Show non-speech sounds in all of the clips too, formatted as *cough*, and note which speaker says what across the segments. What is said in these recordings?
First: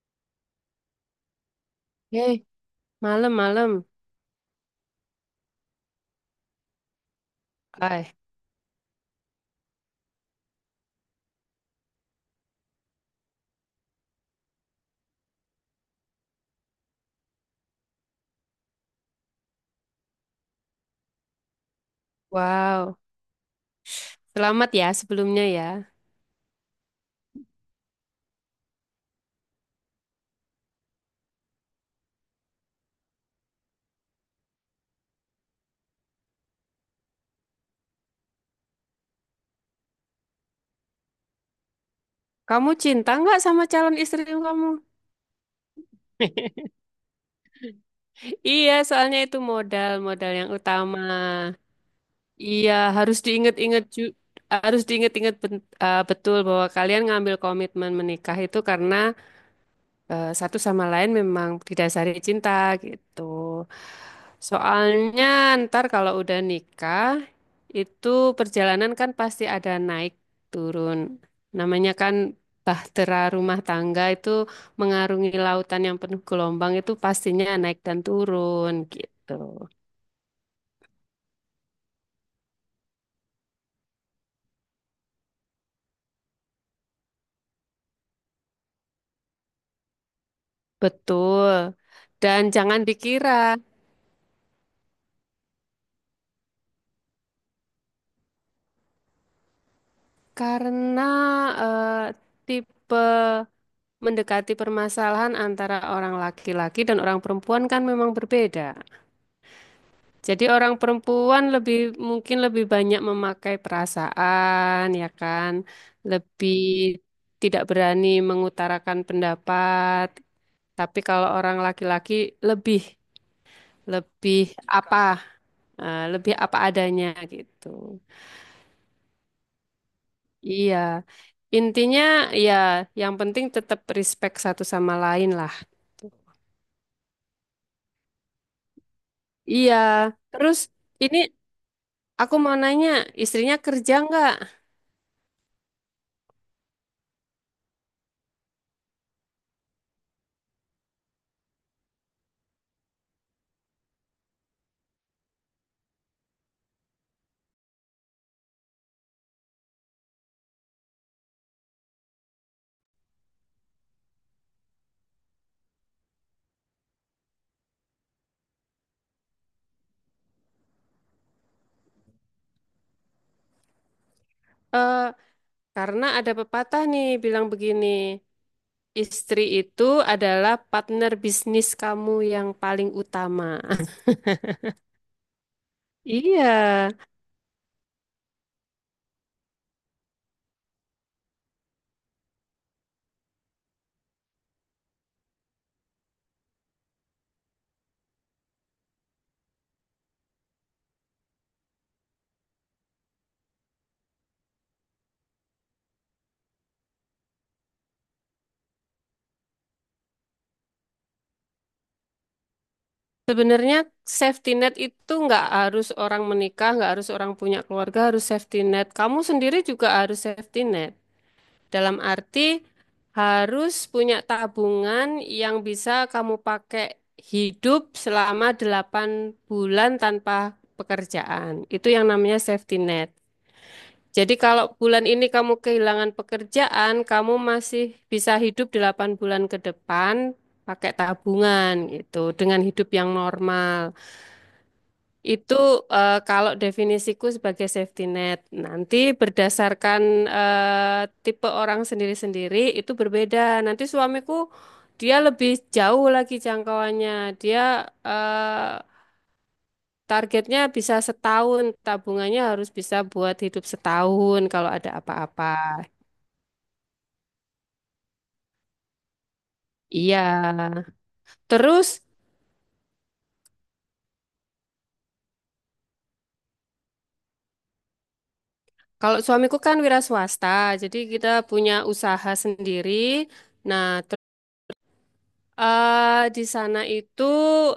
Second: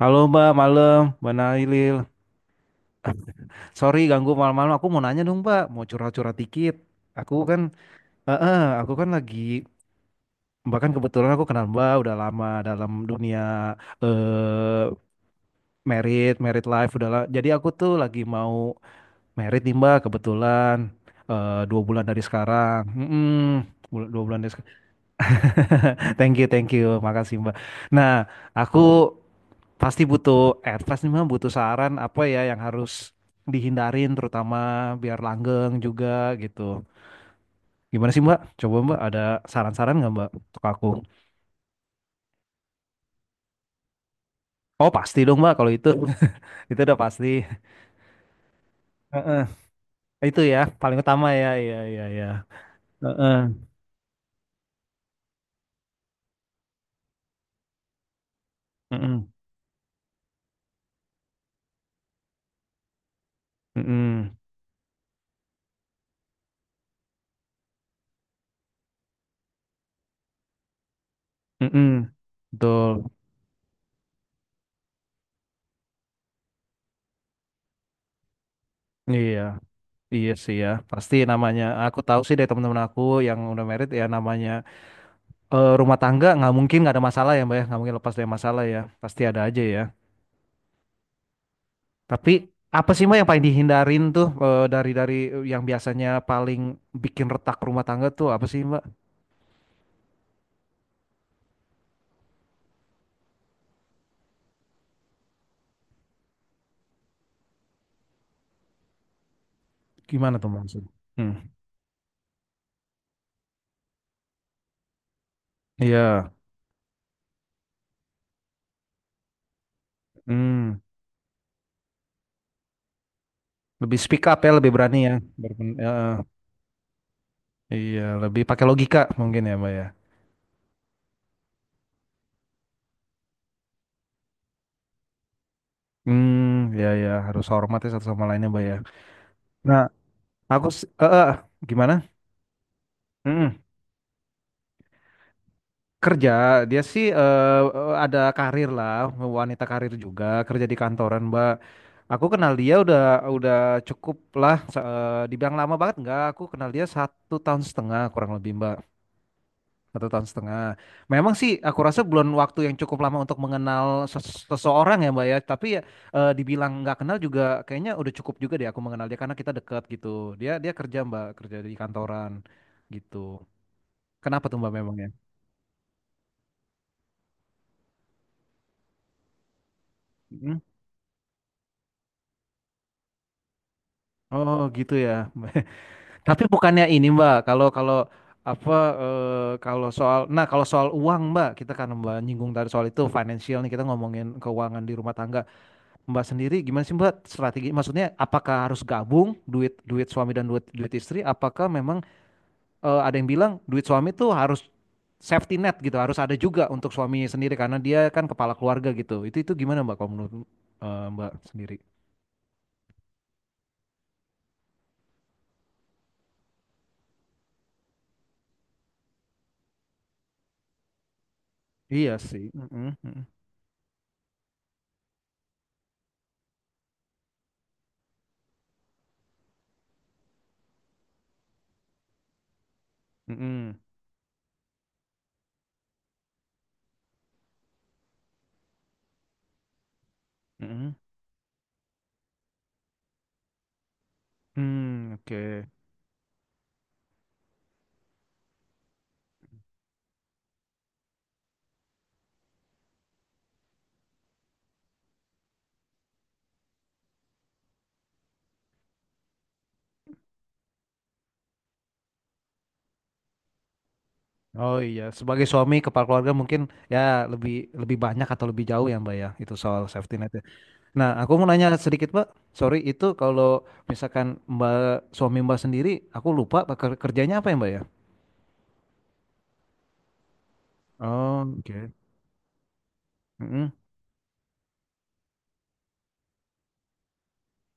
Speaker 1: Halo Mbak, malam, Mbak Nailil.
Speaker 2: Hei,
Speaker 1: *laughs*
Speaker 2: malam-malam.
Speaker 1: Sorry ganggu malam-malam. Aku mau nanya dong Mbak, mau curhat-curhat dikit. Aku kan,
Speaker 2: Ay,
Speaker 1: aku kan lagi, bahkan kebetulan aku kenal Mbak udah lama dalam dunia eh merit life udah. Jadi aku tuh lagi mau merit nih Mbak, kebetulan dua bulan dari sekarang.
Speaker 2: wow.
Speaker 1: Mm-mm, dua bulan dari
Speaker 2: Selamat
Speaker 1: sekarang.
Speaker 2: ya sebelumnya ya.
Speaker 1: *laughs* Thank you, makasih Mbak. Nah, aku pasti butuh advice nih Mam, butuh saran apa ya yang harus dihindarin terutama biar langgeng juga gitu. Gimana sih Mbak? Coba Mbak ada saran-saran nggak Mbak untuk aku?
Speaker 2: Kamu cinta nggak sama calon istri kamu?
Speaker 1: Oh pasti dong Mbak kalau itu, *laughs*
Speaker 2: *laughs*
Speaker 1: itu udah pasti.
Speaker 2: Iya, soalnya itu
Speaker 1: Heeh.
Speaker 2: modal, modal
Speaker 1: Itu
Speaker 2: yang
Speaker 1: ya paling
Speaker 2: utama.
Speaker 1: utama ya, iya iya iya.
Speaker 2: Iya, harus
Speaker 1: Heeh.
Speaker 2: diingat-ingat ju- harus diingat-ingat betul bahwa kalian ngambil komitmen menikah itu karena
Speaker 1: Mm-mm.
Speaker 2: satu sama lain memang didasari cinta gitu.
Speaker 1: Mm-mm.
Speaker 2: Soalnya ntar kalau udah nikah itu perjalanan kan pasti ada naik turun. Namanya
Speaker 1: Mm-mm.
Speaker 2: kan
Speaker 1: Betul.
Speaker 2: bahtera rumah tangga itu mengarungi lautan yang penuh gelombang itu pastinya naik dan turun gitu.
Speaker 1: Iya, iya sih ya. Pasti namanya. Aku tahu sih dari teman-teman aku yang udah merit ya namanya rumah tangga nggak mungkin nggak ada masalah ya mbak ya nggak mungkin lepas dari masalah ya pasti ada aja ya
Speaker 2: Betul.
Speaker 1: tapi
Speaker 2: Dan jangan
Speaker 1: apa sih mbak yang
Speaker 2: dikira
Speaker 1: paling dihindarin tuh dari yang biasanya paling bikin retak rumah tangga tuh apa sih mbak
Speaker 2: karena eh, tipe mendekati permasalahan antara orang laki-laki dan orang perempuan kan memang berbeda.
Speaker 1: gimana
Speaker 2: Jadi
Speaker 1: tuh
Speaker 2: orang
Speaker 1: maksudnya. Hmm.
Speaker 2: perempuan lebih mungkin lebih banyak memakai perasaan, ya kan?
Speaker 1: Iya.
Speaker 2: Lebih tidak berani mengutarakan pendapat.
Speaker 1: Hmm.
Speaker 2: Tapi kalau orang laki-laki lebih
Speaker 1: Lebih speak up
Speaker 2: lebih
Speaker 1: ya lebih berani
Speaker 2: apa?
Speaker 1: ya. Ya,
Speaker 2: Lebih apa adanya gitu.
Speaker 1: iya lebih pakai logika mungkin ya mbak ya.
Speaker 2: Iya. Intinya ya yang penting tetap respect satu sama lain lah.
Speaker 1: Hmm, ya ya harus hormat ya satu sama lainnya mbak ya.
Speaker 2: Iya.
Speaker 1: Nah
Speaker 2: Terus
Speaker 1: aku
Speaker 2: ini,
Speaker 1: gimana.
Speaker 2: aku mau nanya, istrinya
Speaker 1: Mm.
Speaker 2: kerja nggak?
Speaker 1: Kerja, dia sih ada karir lah, wanita karir juga, kerja di kantoran, Mbak. Aku kenal dia udah cukup lah, dibilang lama banget enggak, aku kenal dia satu tahun setengah kurang lebih, Mbak. Satu tahun setengah. Memang sih aku rasa belum waktu yang cukup lama untuk mengenal seseorang ya, Mbak ya. Tapi ya dibilang nggak kenal juga kayaknya udah cukup juga deh aku mengenal dia karena kita dekat gitu. Dia dia kerja, Mbak, kerja di kantoran gitu. Kenapa tuh, Mbak
Speaker 2: Eh,
Speaker 1: memangnya?
Speaker 2: karena ada pepatah nih bilang begini, istri itu
Speaker 1: Mm.
Speaker 2: adalah partner bisnis kamu yang paling utama. *laughs*
Speaker 1: Oh gitu ya. Tapi
Speaker 2: Iya,
Speaker 1: bukannya ini Mbak, kalau kalau apa kalau soal nah kalau soal uang Mbak, kita kan Mbak nyinggung tadi soal itu financial nih kita ngomongin keuangan di rumah tangga. Mbak sendiri gimana sih Mbak strategi? Maksudnya apakah harus gabung duit duit suami dan duit duit istri? Apakah memang ada yang bilang duit suami tuh harus safety net gitu, harus ada juga untuk suami sendiri karena dia kan kepala keluarga gitu. Itu gimana Mbak kalau menurut Mbak sendiri?
Speaker 2: sebenarnya safety net itu nggak harus orang menikah, nggak harus orang punya keluarga, harus safety net. Kamu sendiri juga harus safety net. Dalam
Speaker 1: Iya sih.
Speaker 2: arti
Speaker 1: Mm-mm, mm-mm,
Speaker 2: harus punya tabungan yang bisa kamu pakai hidup selama 8 bulan tanpa pekerjaan. Itu yang namanya safety net.
Speaker 1: mm-mm,
Speaker 2: Jadi kalau bulan ini kamu kehilangan pekerjaan, kamu masih bisa hidup 8 bulan ke depan pakai
Speaker 1: mm-mm.
Speaker 2: tabungan gitu dengan hidup yang normal.
Speaker 1: Hmm,
Speaker 2: Itu
Speaker 1: oke.
Speaker 2: kalau definisiku sebagai safety net. Nanti berdasarkan tipe orang sendiri-sendiri itu berbeda. Nanti suamiku dia lebih jauh lagi jangkauannya. Dia eh, targetnya bisa setahun, tabungannya harus bisa buat hidup setahun kalau
Speaker 1: Oh
Speaker 2: ada
Speaker 1: iya,
Speaker 2: apa-apa.
Speaker 1: sebagai suami kepala keluarga mungkin ya lebih lebih banyak atau lebih jauh ya Mbak ya itu soal safety
Speaker 2: Iya.
Speaker 1: net ya. Nah, aku mau nanya
Speaker 2: Terus
Speaker 1: sedikit Mbak. Sorry itu kalau misalkan Mbak suami Mbak sendiri, aku lupa Pak, kerjanya apa ya Mbak ya?
Speaker 2: kalau suamiku kan wira swasta, jadi kita
Speaker 1: Oh,
Speaker 2: punya
Speaker 1: oke.
Speaker 2: usaha sendiri.
Speaker 1: Mm-mm.
Speaker 2: Nah, di sana itu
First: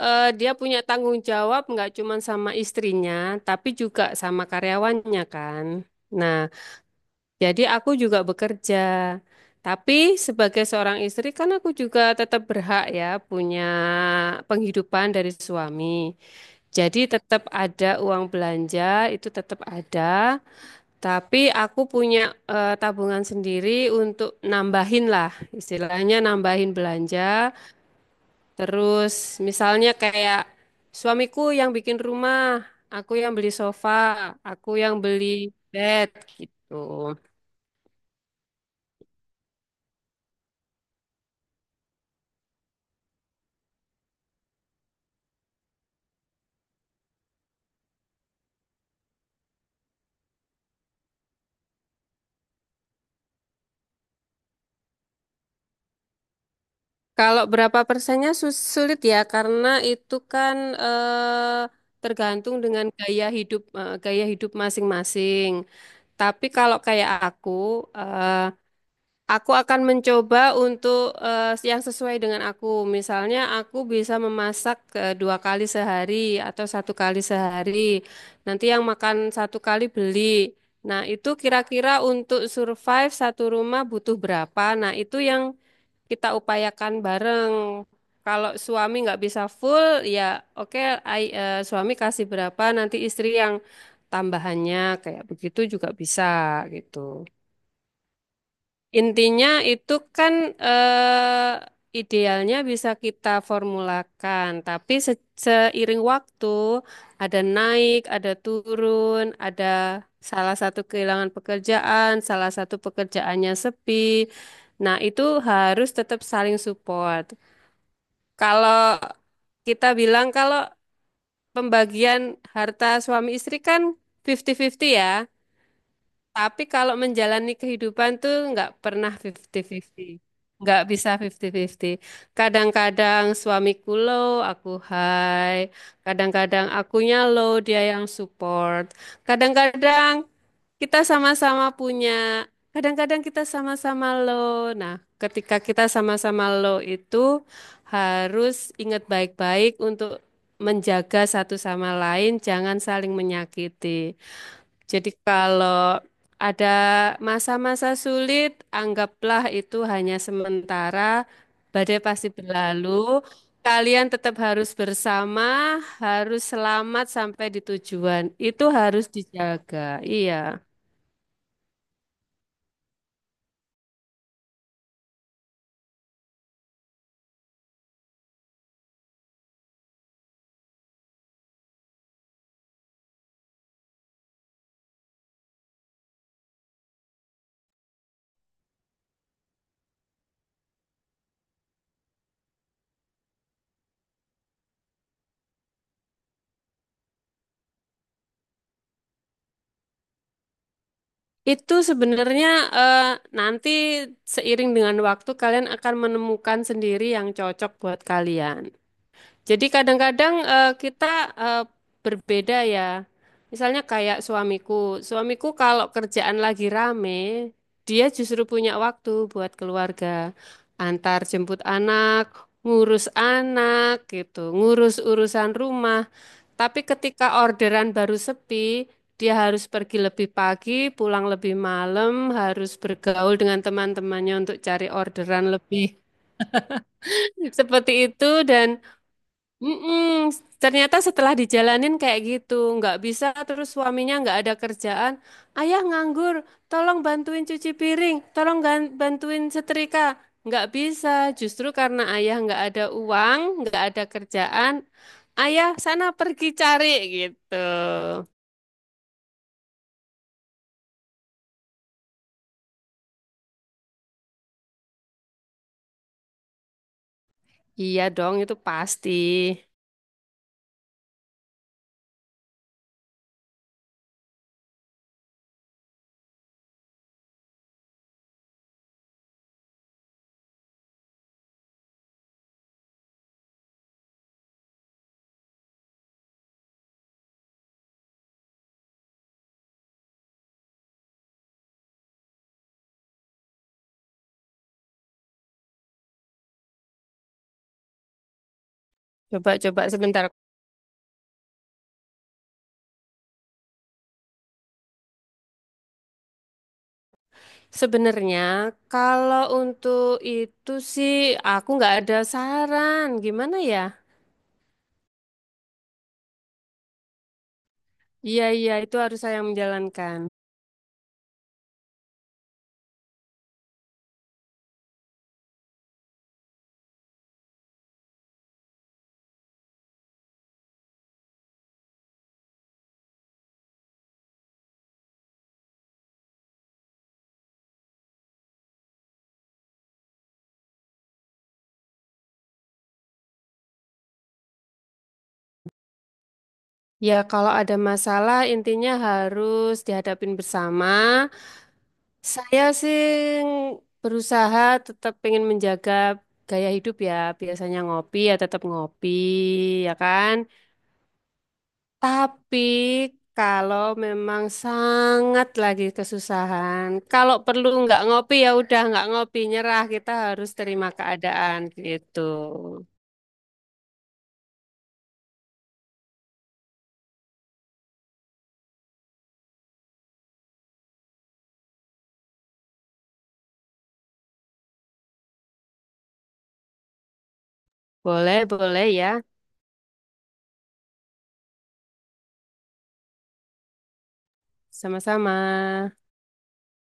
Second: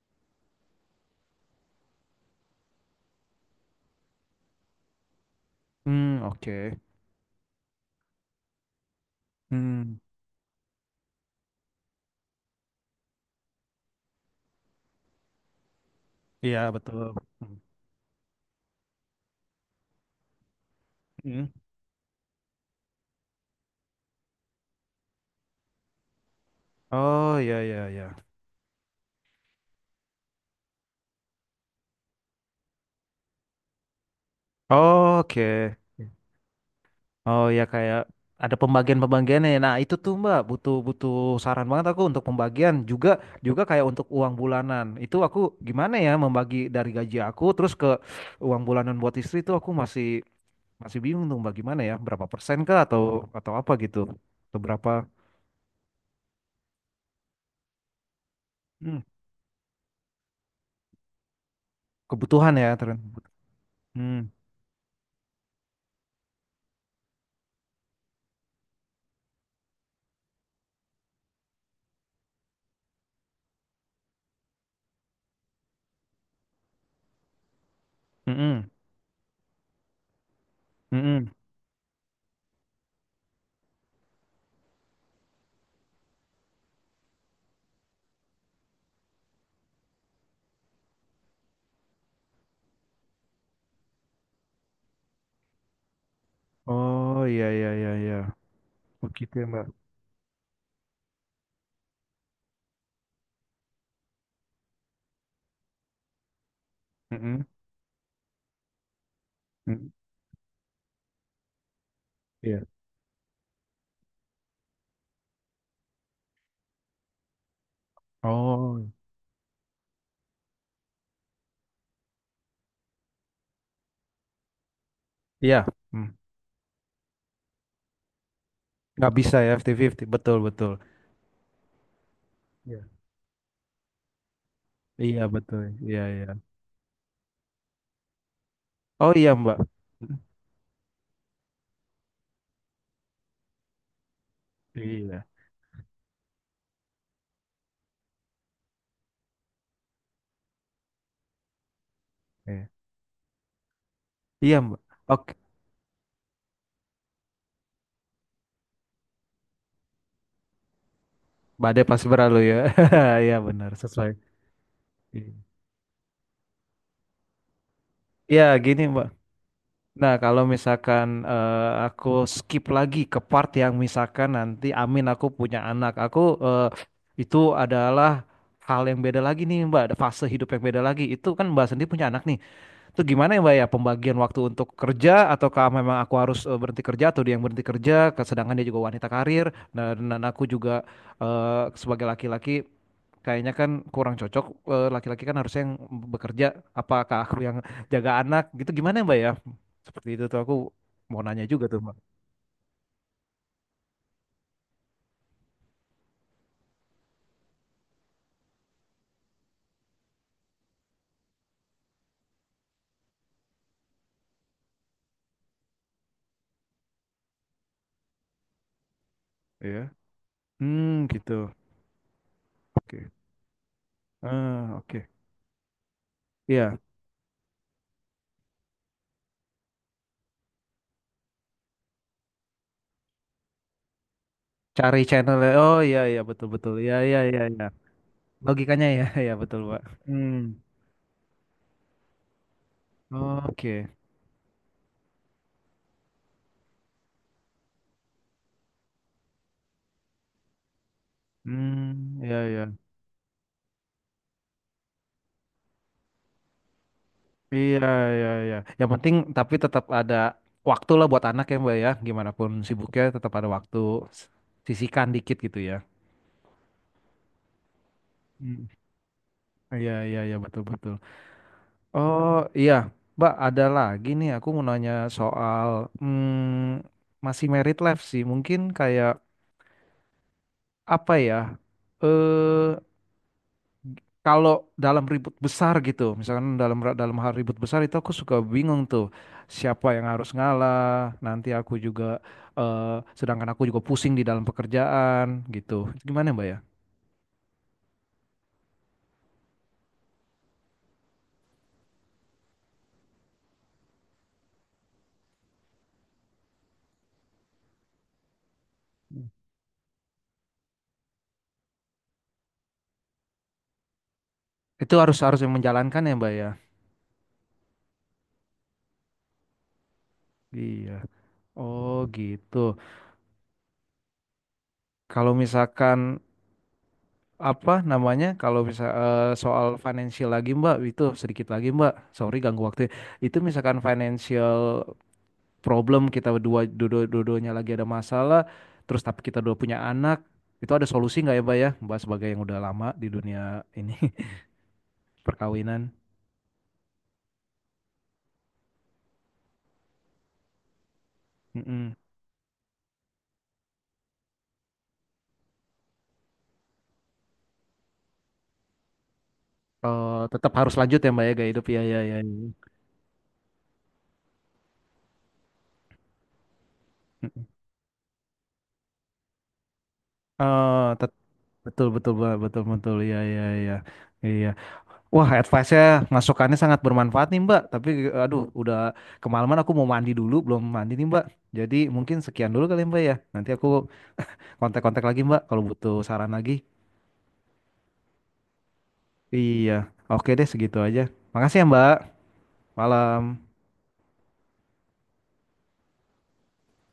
Speaker 2: dia punya tanggung jawab nggak cuma sama istrinya, tapi juga sama karyawannya kan.
Speaker 1: Hmm,
Speaker 2: Nah,
Speaker 1: oke.
Speaker 2: jadi aku juga bekerja. Tapi
Speaker 1: Hmm,
Speaker 2: sebagai seorang istri kan aku juga tetap berhak ya punya penghidupan dari suami.
Speaker 1: iya
Speaker 2: Jadi
Speaker 1: betul.
Speaker 2: tetap ada uang belanja, itu tetap ada. Tapi
Speaker 1: Mm.
Speaker 2: aku punya tabungan sendiri untuk nambahin lah, istilahnya nambahin
Speaker 1: Oh
Speaker 2: belanja.
Speaker 1: iya iya iya.
Speaker 2: Terus misalnya kayak suamiku yang bikin rumah, aku yang beli sofa, aku yang
Speaker 1: Oh,
Speaker 2: beli
Speaker 1: oke.
Speaker 2: bed gitu.
Speaker 1: Oh ya kayak ada pembagian-pembagiannya ya. Nah itu tuh Mbak butuh butuh saran banget aku untuk pembagian juga juga kayak untuk uang bulanan. Itu aku gimana ya membagi dari gaji aku terus ke uang bulanan buat istri itu aku masih masih bingung tuh Mbak gimana ya berapa persen kah atau apa gitu atau berapa.
Speaker 2: Kalau berapa persennya
Speaker 1: Hmm,
Speaker 2: sulit ya karena itu kan eh,
Speaker 1: kebutuhan
Speaker 2: tergantung
Speaker 1: ya
Speaker 2: dengan
Speaker 1: terus.
Speaker 2: gaya hidup
Speaker 1: Hmm,
Speaker 2: gaya hidup masing-masing. Tapi kalau kayak aku, eh, aku akan mencoba untuk yang sesuai dengan aku. Misalnya aku bisa memasak dua kali sehari atau satu kali sehari. Nanti
Speaker 1: mm-mm,
Speaker 2: yang makan satu kali beli. Nah, itu
Speaker 1: mm-mm.
Speaker 2: kira-kira untuk survive satu rumah butuh berapa? Nah, itu yang kita upayakan bareng. Kalau suami nggak bisa full, ya oke, suami kasih berapa, nanti istri yang tambahannya kayak begitu juga bisa
Speaker 1: Oh
Speaker 2: gitu.
Speaker 1: iya iya iya iya. Begitu ya
Speaker 2: Intinya
Speaker 1: Mbak.
Speaker 2: itu kan idealnya bisa kita formulakan, tapi seiring waktu ada
Speaker 1: Mm-mm,
Speaker 2: naik, ada turun, ada
Speaker 1: mm,
Speaker 2: salah satu kehilangan pekerjaan, salah
Speaker 1: iya.
Speaker 2: satu pekerjaannya sepi. Nah, itu harus tetap saling support. Kalau
Speaker 1: Oh
Speaker 2: kita bilang kalau pembagian harta suami istri kan 50-50 ya.
Speaker 1: iya. Hmm.
Speaker 2: Tapi kalau menjalani kehidupan tuh nggak
Speaker 1: Nggak
Speaker 2: pernah
Speaker 1: bisa ya 50-50
Speaker 2: 50-50.
Speaker 1: betul betul.
Speaker 2: Nggak bisa 50-50.
Speaker 1: Iya.
Speaker 2: Kadang-kadang suamiku low, aku
Speaker 1: Iya
Speaker 2: high.
Speaker 1: betul. Iya iya.
Speaker 2: Kadang-kadang akunya low, dia yang support.
Speaker 1: Oh iya Mbak.
Speaker 2: Kadang-kadang kita sama-sama punya. Kadang-kadang kita sama-sama low. Nah,
Speaker 1: Iya.
Speaker 2: ketika kita sama-sama low itu harus ingat baik-baik untuk menjaga satu sama lain,
Speaker 1: Iya,
Speaker 2: jangan saling menyakiti.
Speaker 1: iya, Mbak.
Speaker 2: Jadi
Speaker 1: Oke.
Speaker 2: kalau ada masa-masa sulit, anggaplah itu hanya sementara.
Speaker 1: Mbak badai
Speaker 2: Badai
Speaker 1: pas
Speaker 2: pasti
Speaker 1: berlalu ya.
Speaker 2: berlalu.
Speaker 1: *laughs* Iya benar
Speaker 2: Kalian
Speaker 1: sesuai.
Speaker 2: tetap harus
Speaker 1: Iya.
Speaker 2: bersama, harus selamat sampai di tujuan.
Speaker 1: Iya,
Speaker 2: Itu
Speaker 1: gini
Speaker 2: harus
Speaker 1: Mbak.
Speaker 2: dijaga.
Speaker 1: Nah kalau
Speaker 2: Iya.
Speaker 1: misalkan aku skip lagi ke part yang misalkan nanti Amin aku punya anak. Aku eh, itu adalah hal yang beda lagi nih Mbak. Ada fase hidup yang beda lagi. Itu kan Mbak sendiri punya anak nih. Itu gimana ya Mbak ya pembagian waktu untuk kerja ataukah memang aku harus berhenti kerja atau dia yang berhenti kerja sedangkan dia juga wanita karir dan aku juga eh, sebagai laki-laki kayaknya kan kurang cocok. Eh, laki-laki kan harusnya yang bekerja apakah aku yang jaga anak gitu gimana ya Mbak ya seperti itu tuh aku mau nanya juga
Speaker 2: Itu
Speaker 1: tuh Mbak.
Speaker 2: sebenarnya eh, nanti seiring dengan waktu kalian akan menemukan sendiri yang cocok buat kalian. Jadi kadang-kadang kita eh, berbeda ya. Misalnya kayak suamiku. Suamiku kalau kerjaan lagi rame, dia justru punya waktu buat
Speaker 1: Iya.
Speaker 2: keluarga.
Speaker 1: Hmm,
Speaker 2: Antar
Speaker 1: gitu,
Speaker 2: jemput anak, ngurus
Speaker 1: oke,
Speaker 2: anak gitu,
Speaker 1: ah
Speaker 2: ngurus
Speaker 1: oke.
Speaker 2: urusan rumah.
Speaker 1: Iya
Speaker 2: Tapi ketika orderan baru sepi, dia harus pergi lebih pagi, pulang lebih malam, harus bergaul dengan teman-temannya untuk cari
Speaker 1: cari channel ya.
Speaker 2: orderan
Speaker 1: Oh
Speaker 2: lebih.
Speaker 1: iya iya betul betul iya iya iya
Speaker 2: *laughs*
Speaker 1: iya
Speaker 2: Seperti itu dan
Speaker 1: logikanya ya *laughs* iya betul pak.
Speaker 2: mm-mm.
Speaker 1: Hmm,
Speaker 2: Ternyata setelah dijalanin kayak gitu, nggak bisa terus
Speaker 1: oke.
Speaker 2: suaminya nggak ada kerjaan. Ayah nganggur, tolong bantuin cuci piring, tolong bantuin setrika. Nggak bisa, justru karena
Speaker 1: Hmm,
Speaker 2: ayah
Speaker 1: ya
Speaker 2: nggak
Speaker 1: ya,
Speaker 2: ada uang, nggak ada kerjaan, ayah sana pergi cari gitu.
Speaker 1: iya iya iya Yang penting tapi tetap ada waktu lah buat anak ya Mbak ya. Gimana pun sibuknya tetap ada waktu. Sisihkan dikit gitu ya.
Speaker 2: Iya dong, itu
Speaker 1: Hmm.
Speaker 2: pasti.
Speaker 1: Iya iya iya betul betul. Oh iya Mbak ada lagi nih aku mau nanya soal hmm, masih married life sih. Mungkin kayak apa ya? Eh kalau dalam ribut besar gitu, misalkan dalam dalam hal ribut besar itu aku suka bingung tuh siapa yang harus ngalah. Nanti aku juga sedangkan aku juga pusing di dalam pekerjaan gitu. Gimana Mbak ya?
Speaker 2: Coba-coba sebentar. Sebenarnya kalau untuk itu sih aku nggak ada saran, gimana ya?
Speaker 1: Itu harus harus yang menjalankan ya Mbak ya.
Speaker 2: Iya, iya, itu harus saya yang menjalankan.
Speaker 1: Iya. Oh gitu. Kalau misalkan apa namanya? Kalau bisa soal financial lagi Mbak, itu sedikit lagi Mbak. Sorry ganggu waktu ya. Itu misalkan financial problem kita dua dua-duanya lagi ada masalah terus tapi kita dua punya anak itu ada solusi nggak ya Pak ya Mbak sebagai yang udah lama di dunia ini *laughs* perkawinan.
Speaker 2: Ya, kalau ada masalah intinya harus dihadapin bersama.
Speaker 1: Mm-mm.
Speaker 2: Saya sih berusaha tetap pengen menjaga gaya hidup ya. Biasanya ngopi ya tetap ngopi, ya
Speaker 1: Eh,
Speaker 2: kan?
Speaker 1: tetap harus lanjut ya Mbak ya gaya hidup ya ya ya ya. Mm-mm.
Speaker 2: Tapi kalau memang sangat lagi kesusahan, kalau perlu nggak ngopi ya udah nggak ngopi, nyerah. Kita harus
Speaker 1: Eh,
Speaker 2: terima
Speaker 1: tet-
Speaker 2: keadaan
Speaker 1: betul betul
Speaker 2: gitu.
Speaker 1: Mbak betul betul ya ya ya iya wah advice-nya masukannya sangat bermanfaat nih Mbak tapi aduh udah kemalaman aku mau mandi dulu belum mandi nih Mbak jadi mungkin sekian dulu kali ya, Mbak ya nanti aku kontak-kontak lagi Mbak kalau butuh saran lagi.
Speaker 2: Boleh, boleh ya.
Speaker 1: Iya, oke deh segitu aja. Makasih ya Mbak. Malam.
Speaker 2: Sama-sama.